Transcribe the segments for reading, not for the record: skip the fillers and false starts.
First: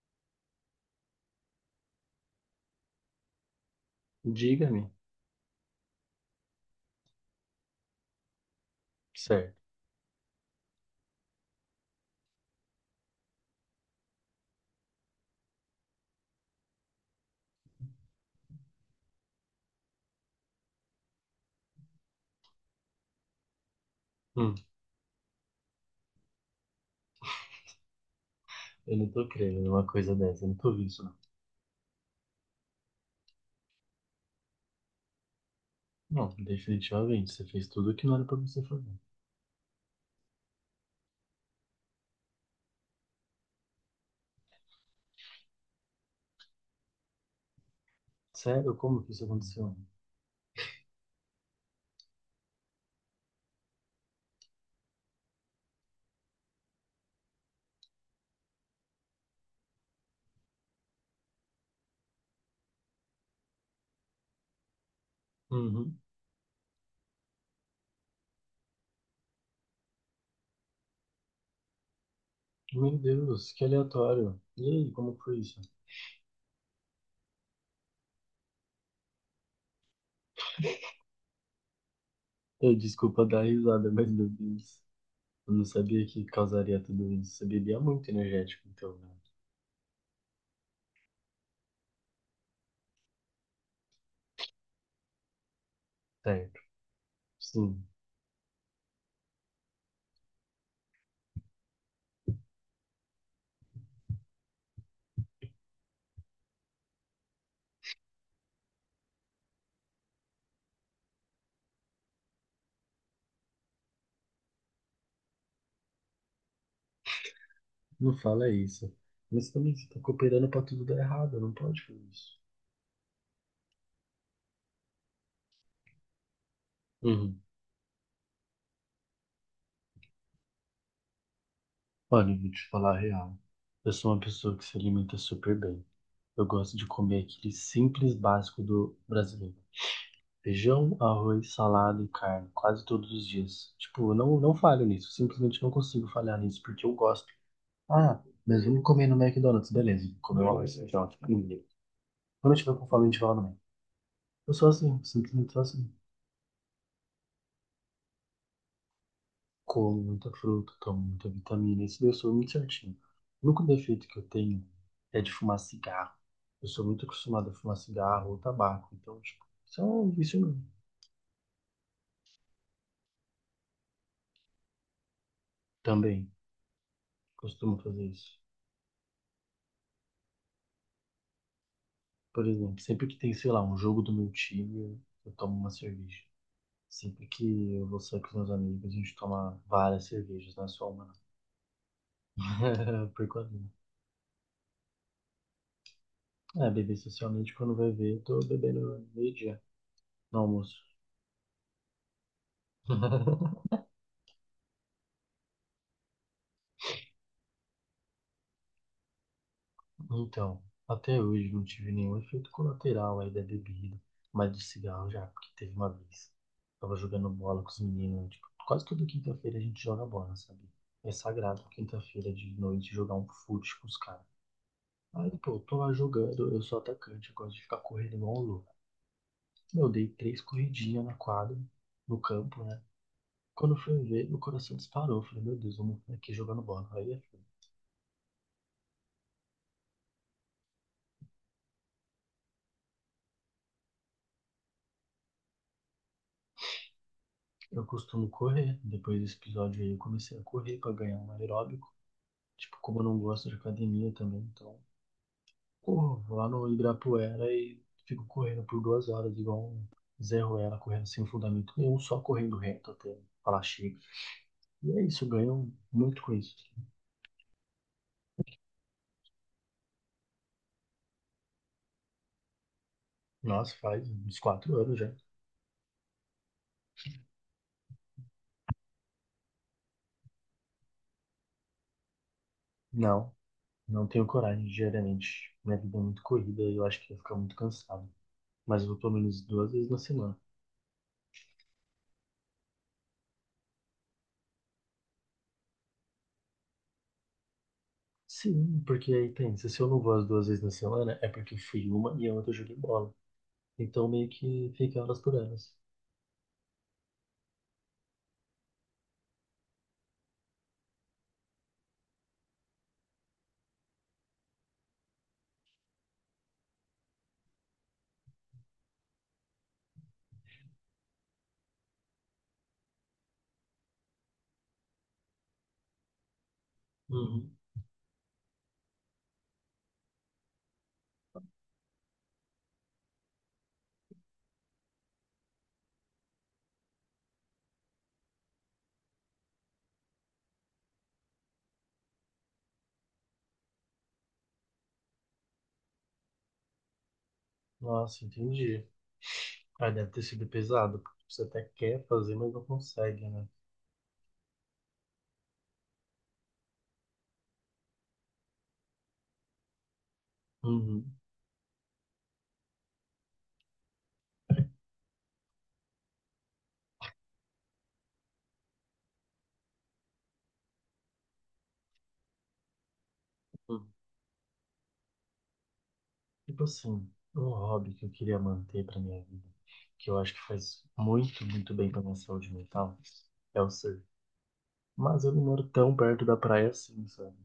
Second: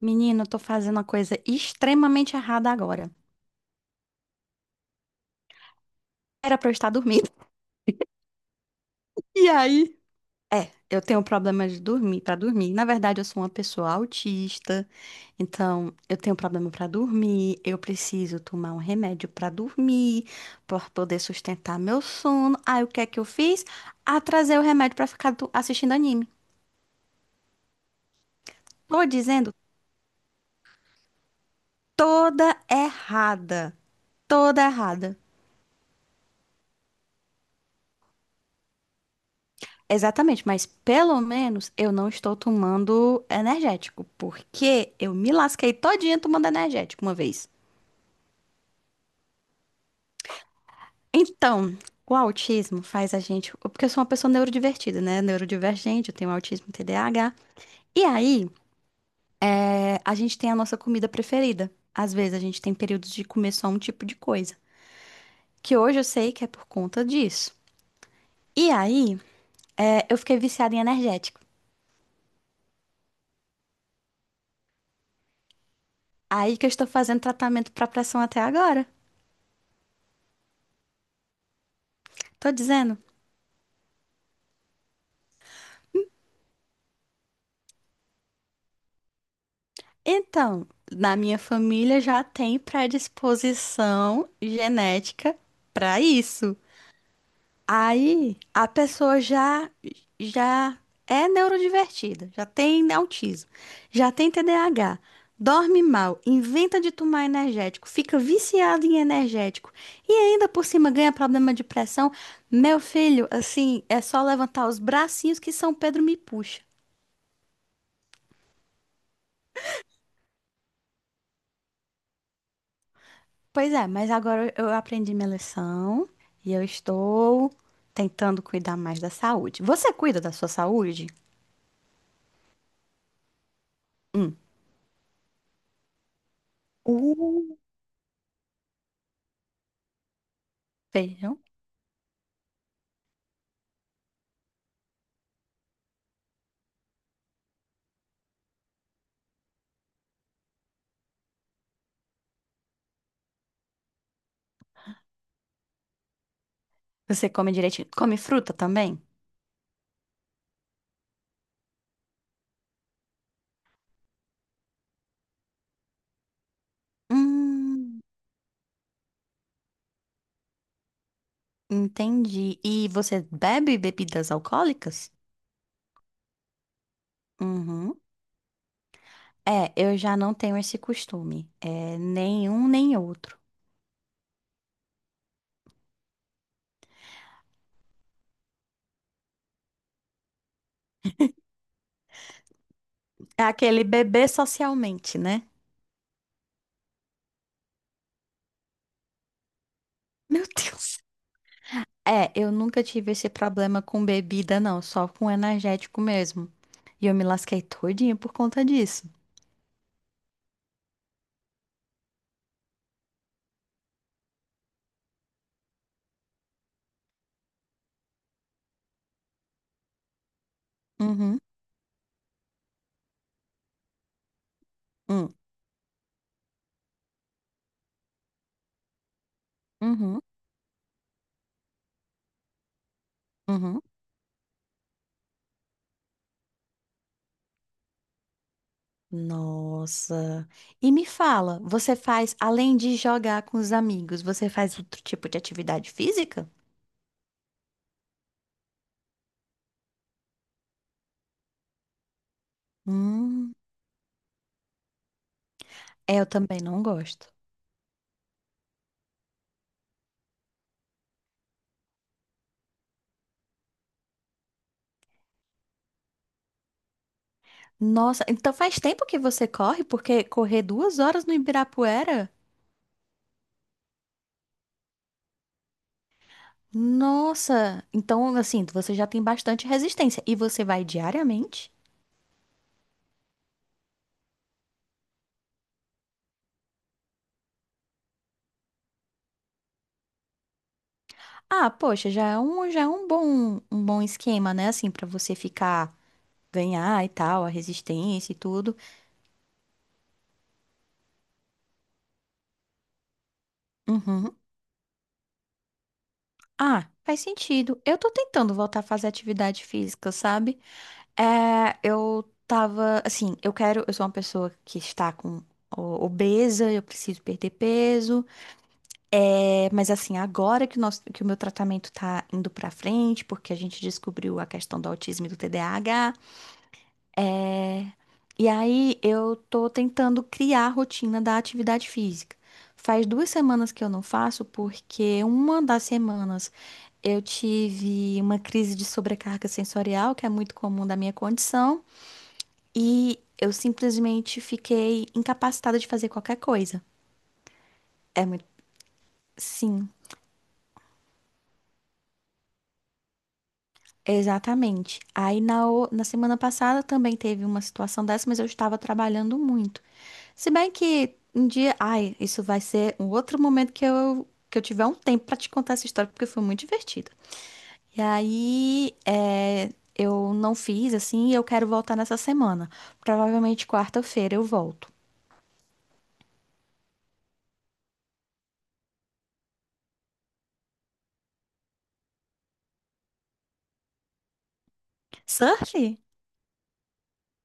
Menino, eu tô fazendo uma coisa extremamente errada agora. Diga-me. Era pra eu estar dormindo. E Certo. aí? Eu tenho problema de dormir, pra dormir. Na verdade, eu sou uma pessoa autista, então eu tenho problema pra dormir. Eu preciso tomar um remédio pra dormir, pra poder sustentar meu sono. Aí, o que é que eu fiz? Hum, Atrasei o remédio pra ficar assistindo anime. eu Tô não tô dizendo crendo numa coisa dessa, eu não tô vendo isso, não. toda errada. Toda errada. Não, definitivamente, você fez tudo o que não era pra você fazer. Exatamente, mas pelo menos eu não estou tomando energético, porque eu me lasquei todinha tomando energético uma vez. Sério? Como que isso aconteceu? Então, o autismo faz a gente. Porque eu sou uma pessoa neurodivertida, né? Neurodivergente, eu tenho autismo TDAH. E aí, a gente tem a nossa comida preferida. Às vezes a gente tem períodos de comer só um tipo de coisa. Que Uhum. hoje eu sei que é por conta disso. E aí, eu fiquei viciada em energético. Meu Deus, que aleatório. E aí, como foi isso? Aí que eu estou fazendo tratamento para pressão até agora. Tô Eu, dizendo. desculpa dar risada, mas meu Deus. Eu não sabia que causaria tudo isso. Você bebia muito energético, então, né? Então, na minha família já tem predisposição genética para isso. Certo. Sim, Aí a pessoa já é neurodivertida, já tem autismo, já tem TDAH, dorme mal, inventa de tomar energético, fica viciado em energético e ainda por cima ganha problema de pressão. Meu filho, assim, é só levantar os bracinhos que São Pedro me puxa. não fala isso. Mas também você tá cooperando pra tudo dar errado, não pode fazer isso. Pois é, mas agora eu aprendi minha lição e eu Uhum. estou tentando cuidar mais da saúde. Você cuida da sua saúde? Olha, eu vou te falar a real. Eu sou uma Hum. pessoa que se alimenta super bem. Eu gosto de comer aquele Uh, simples básico do brasileiro. Feijão, feijão. arroz, salada e carne, quase todos os dias. Tipo, eu não falho nisso. Simplesmente não consigo falhar nisso, porque eu gosto. Ah, mas vamos comer no McDonald's, beleza. Comer um arroz, feijão, tipo, ninguém. Quando eu tiver com fome, a gente vai lá no Mac. Eu sou assim, simplesmente sou assim. Você come direitinho? Come fruta também? Como muita fruta, tomo muita vitamina, isso daí eu sou muito certinho. O único defeito que eu tenho é de fumar cigarro. Eu sou muito acostumado a fumar Hum, cigarro ou tabaco, então, tipo, isso é um vício meu. entendi. E você bebe bebidas alcoólicas? Também costumo Uhum. fazer isso. É, eu já não tenho esse costume. É, Por nenhum exemplo, nem sempre que tem, outro. sei lá, um jogo do meu time, eu tomo uma cerveja. Sempre que eu vou sair com os meus amigos, a gente toma várias cervejas, não é só uma. Não. Por É quase. aquele beber socialmente, né? É, beber socialmente, quando vai ver, eu tô bebendo meio-dia no Meu almoço. Deus. É, eu nunca tive esse problema com bebida, não, só com energético mesmo. E eu me lasquei todinha por conta disso. Então, até hoje não tive nenhum efeito colateral aí da bebida, mas do cigarro já, porque teve uma vez. Tava jogando bola com os meninos, tipo, quase toda quinta-feira a gente joga bola, sabe? É Uhum, sagrado quinta-feira de noite jogar um fute com os caras. Aí, hum, pô, eu tô lá jogando, eu sou atacante, eu gosto de ficar correndo igual um louco. Meu, eu dei uhum, três corridinhas na quadra, no campo, né? Quando eu uhum. fui ver, meu coração disparou. Eu falei, meu Deus, vamos aqui jogando bola. Aí, Nossa. E me fala, você faz, além de jogar com os amigos, você faz outro tipo de atividade física? eu costumo correr. Depois desse episódio aí, eu comecei a correr pra ganhar um aeróbico. Tipo, como eu não gosto Hum, de academia também, então é, corro, eu vou lá também no não gosto. Ibirapuera e fico correndo por 2 horas, igual um Zé Ruela, correndo sem fundamento nenhum, só correndo reto até falar chega. E é isso, eu ganho muito com isso. Nossa, então faz tempo que você corre, porque correr 2 horas no Ibirapuera? Nossa, faz uns 4 anos já. Nossa, então assim, você já tem bastante resistência. E você vai diariamente? Não, não tenho coragem, diariamente. Minha vida é muito corrida e eu acho que ia ficar muito cansado. Mas eu vou pelo menos 2 vezes na semana. Ah, poxa, já é um bom esquema, né? Assim, pra você ficar, ganhar e tal, a resistência e tudo. Sim, porque aí tem. Se eu não vou as 2 vezes na semana, é porque fui uma e a outra eu joguei bola. Então meio Uhum. que fica elas por elas. Ah, faz sentido. Eu tô tentando voltar a fazer atividade física, sabe? É, eu tava, assim, eu quero, eu sou uma pessoa que está com obesa, eu preciso perder peso. É, mas assim, agora que o nosso, que o meu tratamento tá indo pra frente, porque a gente descobriu a questão do autismo e do TDAH. Uhum. É, E aí eu tô tentando criar a rotina da atividade física. Faz duas semanas que eu não faço, porque uma das semanas eu tive uma crise de sobrecarga sensorial, que é muito comum da minha condição, e eu simplesmente fiquei incapacitada de fazer qualquer coisa. Nossa, É muito. entendi. Ah, Sim, deve ter sido pesado, porque você até quer fazer, mas não consegue, né? exatamente. Na semana passada também teve uma situação dessa, mas eu estava trabalhando muito. Se bem que Uhum, um dia, ai, isso vai ser um outro momento que eu tiver um tempo pra te contar essa história porque foi muito divertido. E aí, eu não fiz assim, e eu quero voltar nessa semana. Provavelmente uhum. quarta-feira eu volto. Tipo assim, um hobby que eu queria manter pra minha vida, que eu acho que faz muito, muito bem pra minha saúde mental, é o surf. Mas eu não moro Surf? tão perto da praia assim, sabe?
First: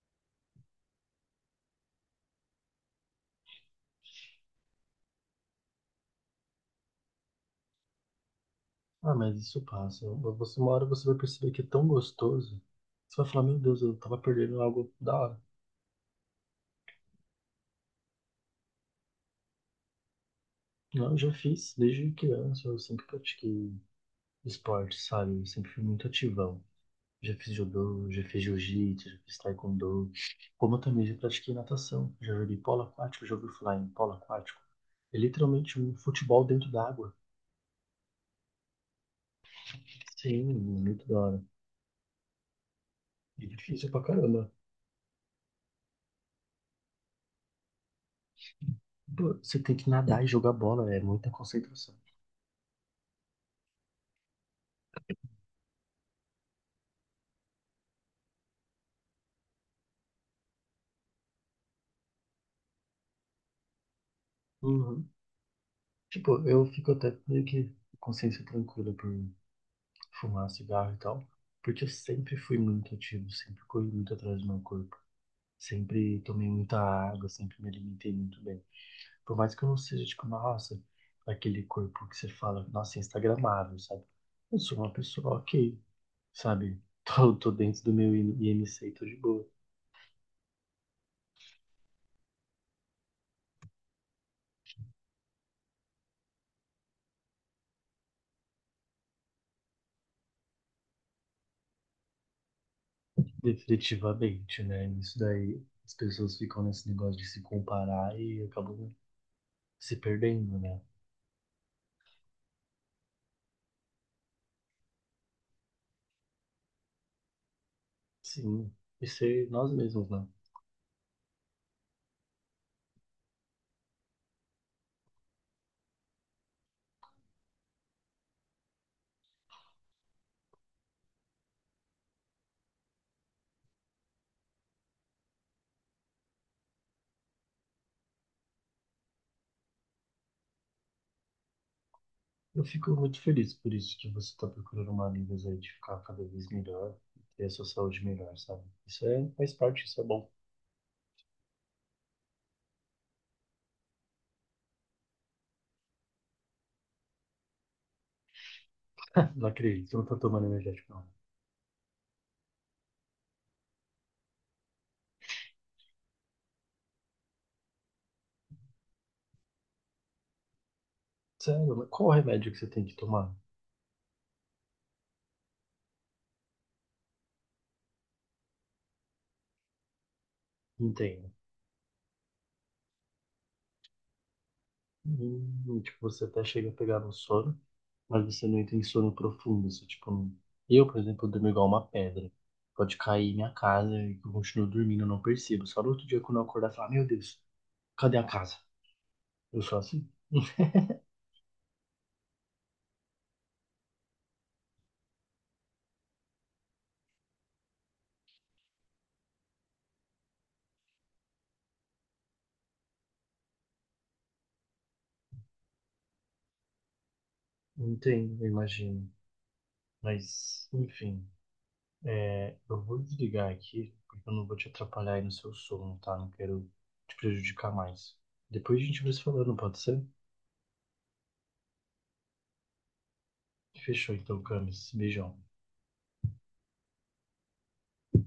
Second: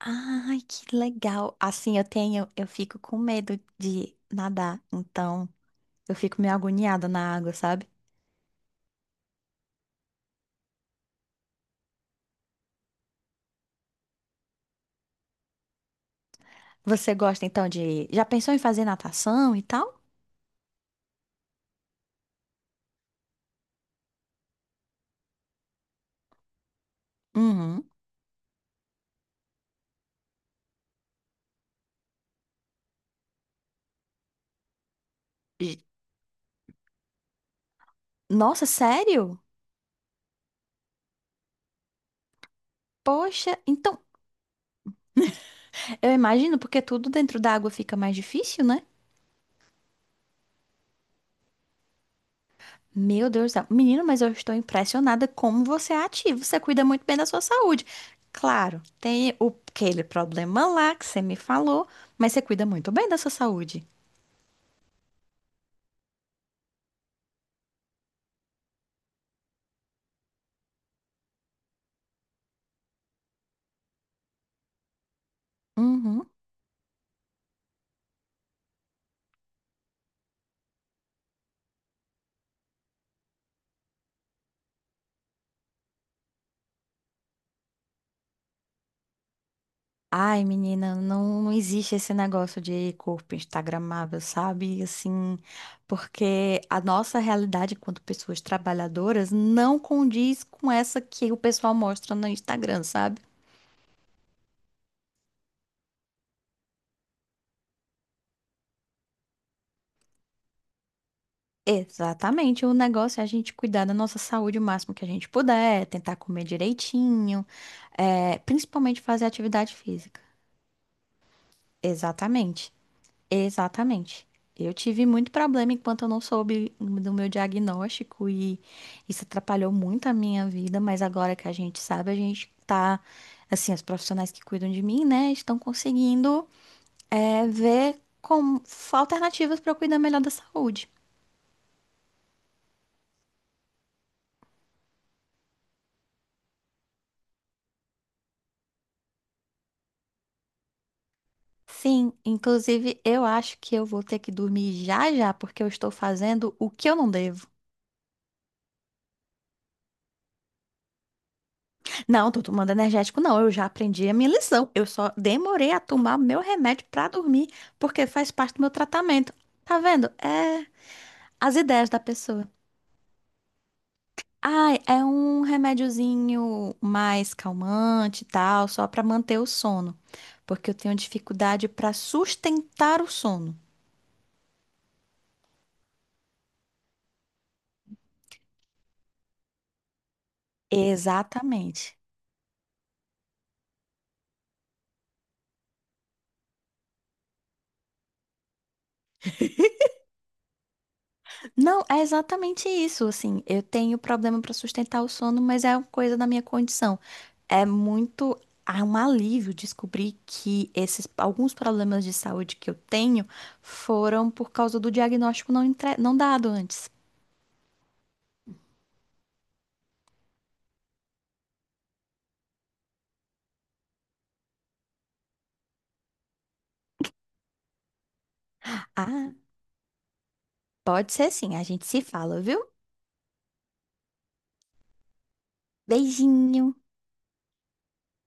Ai, que legal. Assim, eu tenho, eu fico com medo de nadar, então eu fico meio agoniada na água, sabe? Ah, mas isso passa. Você uma hora você vai perceber que é tão gostoso. Você vai falar, meu Deus, eu tava perdendo algo da hora. Você gosta então de, já pensou em fazer natação e tal? Não, eu já fiz desde criança, eu sempre pratiquei esporte, sabe? Eu sempre fui muito ativão. Já fiz Uhum. judô, já fiz jiu-jitsu, já fiz taekwondo. Como eu também já pratiquei natação, já joguei polo aquático, já ouvi falar em polo aquático. É literalmente J- um futebol dentro da água. Nossa, sério? Sim, muito da hora. E Poxa, difícil então pra caramba. eu imagino, porque tudo dentro da água fica mais difícil, né? Pô, você tem que nadar e jogar bola, é muita concentração. Meu Deus do céu. Menino, mas eu estou impressionada como você é ativo. Você cuida muito bem da sua saúde. Claro, tem aquele problema lá que você me falou, mas você cuida muito bem da sua saúde. Uhum. Tipo, eu fico até meio que com consciência tranquila por fumar cigarro e tal, porque eu sempre fui muito ativo, sempre corri muito atrás do meu corpo. Sempre Uhum. tomei muita água, sempre me alimentei muito bem. Por mais que eu não seja, tipo, nossa, aquele corpo que você fala, nossa, é instagramável, sabe? Eu sou uma pessoa ok, sabe? Tô dentro do meu IMC e tô de boa. Ai, menina, não, não existe esse negócio de corpo instagramável, sabe? Assim, porque a nossa realidade enquanto pessoas trabalhadoras não condiz com essa que o pessoal mostra no Instagram, sabe? Definitivamente, né? Isso daí, as pessoas ficam nesse negócio de se comparar e acabam se perdendo, né? Exatamente, o negócio é a gente cuidar da nossa saúde o máximo que a gente puder, tentar comer direitinho, Sim, principalmente e fazer ser nós atividade mesmos, física. né? Exatamente, exatamente. Eu tive muito problema enquanto eu não soube do meu diagnóstico e isso atrapalhou muito a minha vida, mas agora que a gente sabe, a gente tá, assim, os profissionais que cuidam de mim, né, estão conseguindo, ver como alternativas para eu cuidar melhor da saúde. Eu fico muito feliz por isso que você tá procurando maneiras aí de ficar cada vez melhor, ter a sua saúde melhor, sabe? Isso é, faz parte, isso é bom. Sim, inclusive eu acho que eu vou ter que dormir já já, porque eu estou fazendo o que eu não devo. Não acredito, eu não tô tomando energético, não. Não, tô tomando energético, não. Eu já aprendi a minha lição. Eu só demorei a tomar meu remédio pra dormir, porque faz parte do meu tratamento. Tá vendo? É as Sério, mas ideias da qual o pessoa. remédio que você tem que tomar? Ai, é um remédiozinho mais calmante e tal, só pra manter o sono, porque eu tenho Entendo. dificuldade pra sustentar o sono. Tipo, você até chega a pegar no sono, mas você não entra sono profundo. Você, tipo, não- eu, por exemplo, durmo igual uma Exatamente. pedra. Pode cair minha casa e eu continuo dormindo, eu não percebo. Só no outro dia, quando eu acordar, falar, meu Deus, cadê a casa? Eu sou assim. Não, é exatamente isso, assim, eu tenho problema para sustentar o sono, mas é uma coisa da minha condição. É muito, é um alívio descobrir que esses alguns problemas de saúde que eu tenho foram por causa do diagnóstico não dado antes. Entendo, eu imagino. Mas, enfim, é, eu vou desligar aqui, porque eu não vou te atrapalhar aí no seu sono, tá? Não quero te prejudicar mais. Depois a gente vai se Ah, falando, pode ser? pode ser sim, a gente se fala, viu? Fechou então, Camis. Beijão. Beijinho.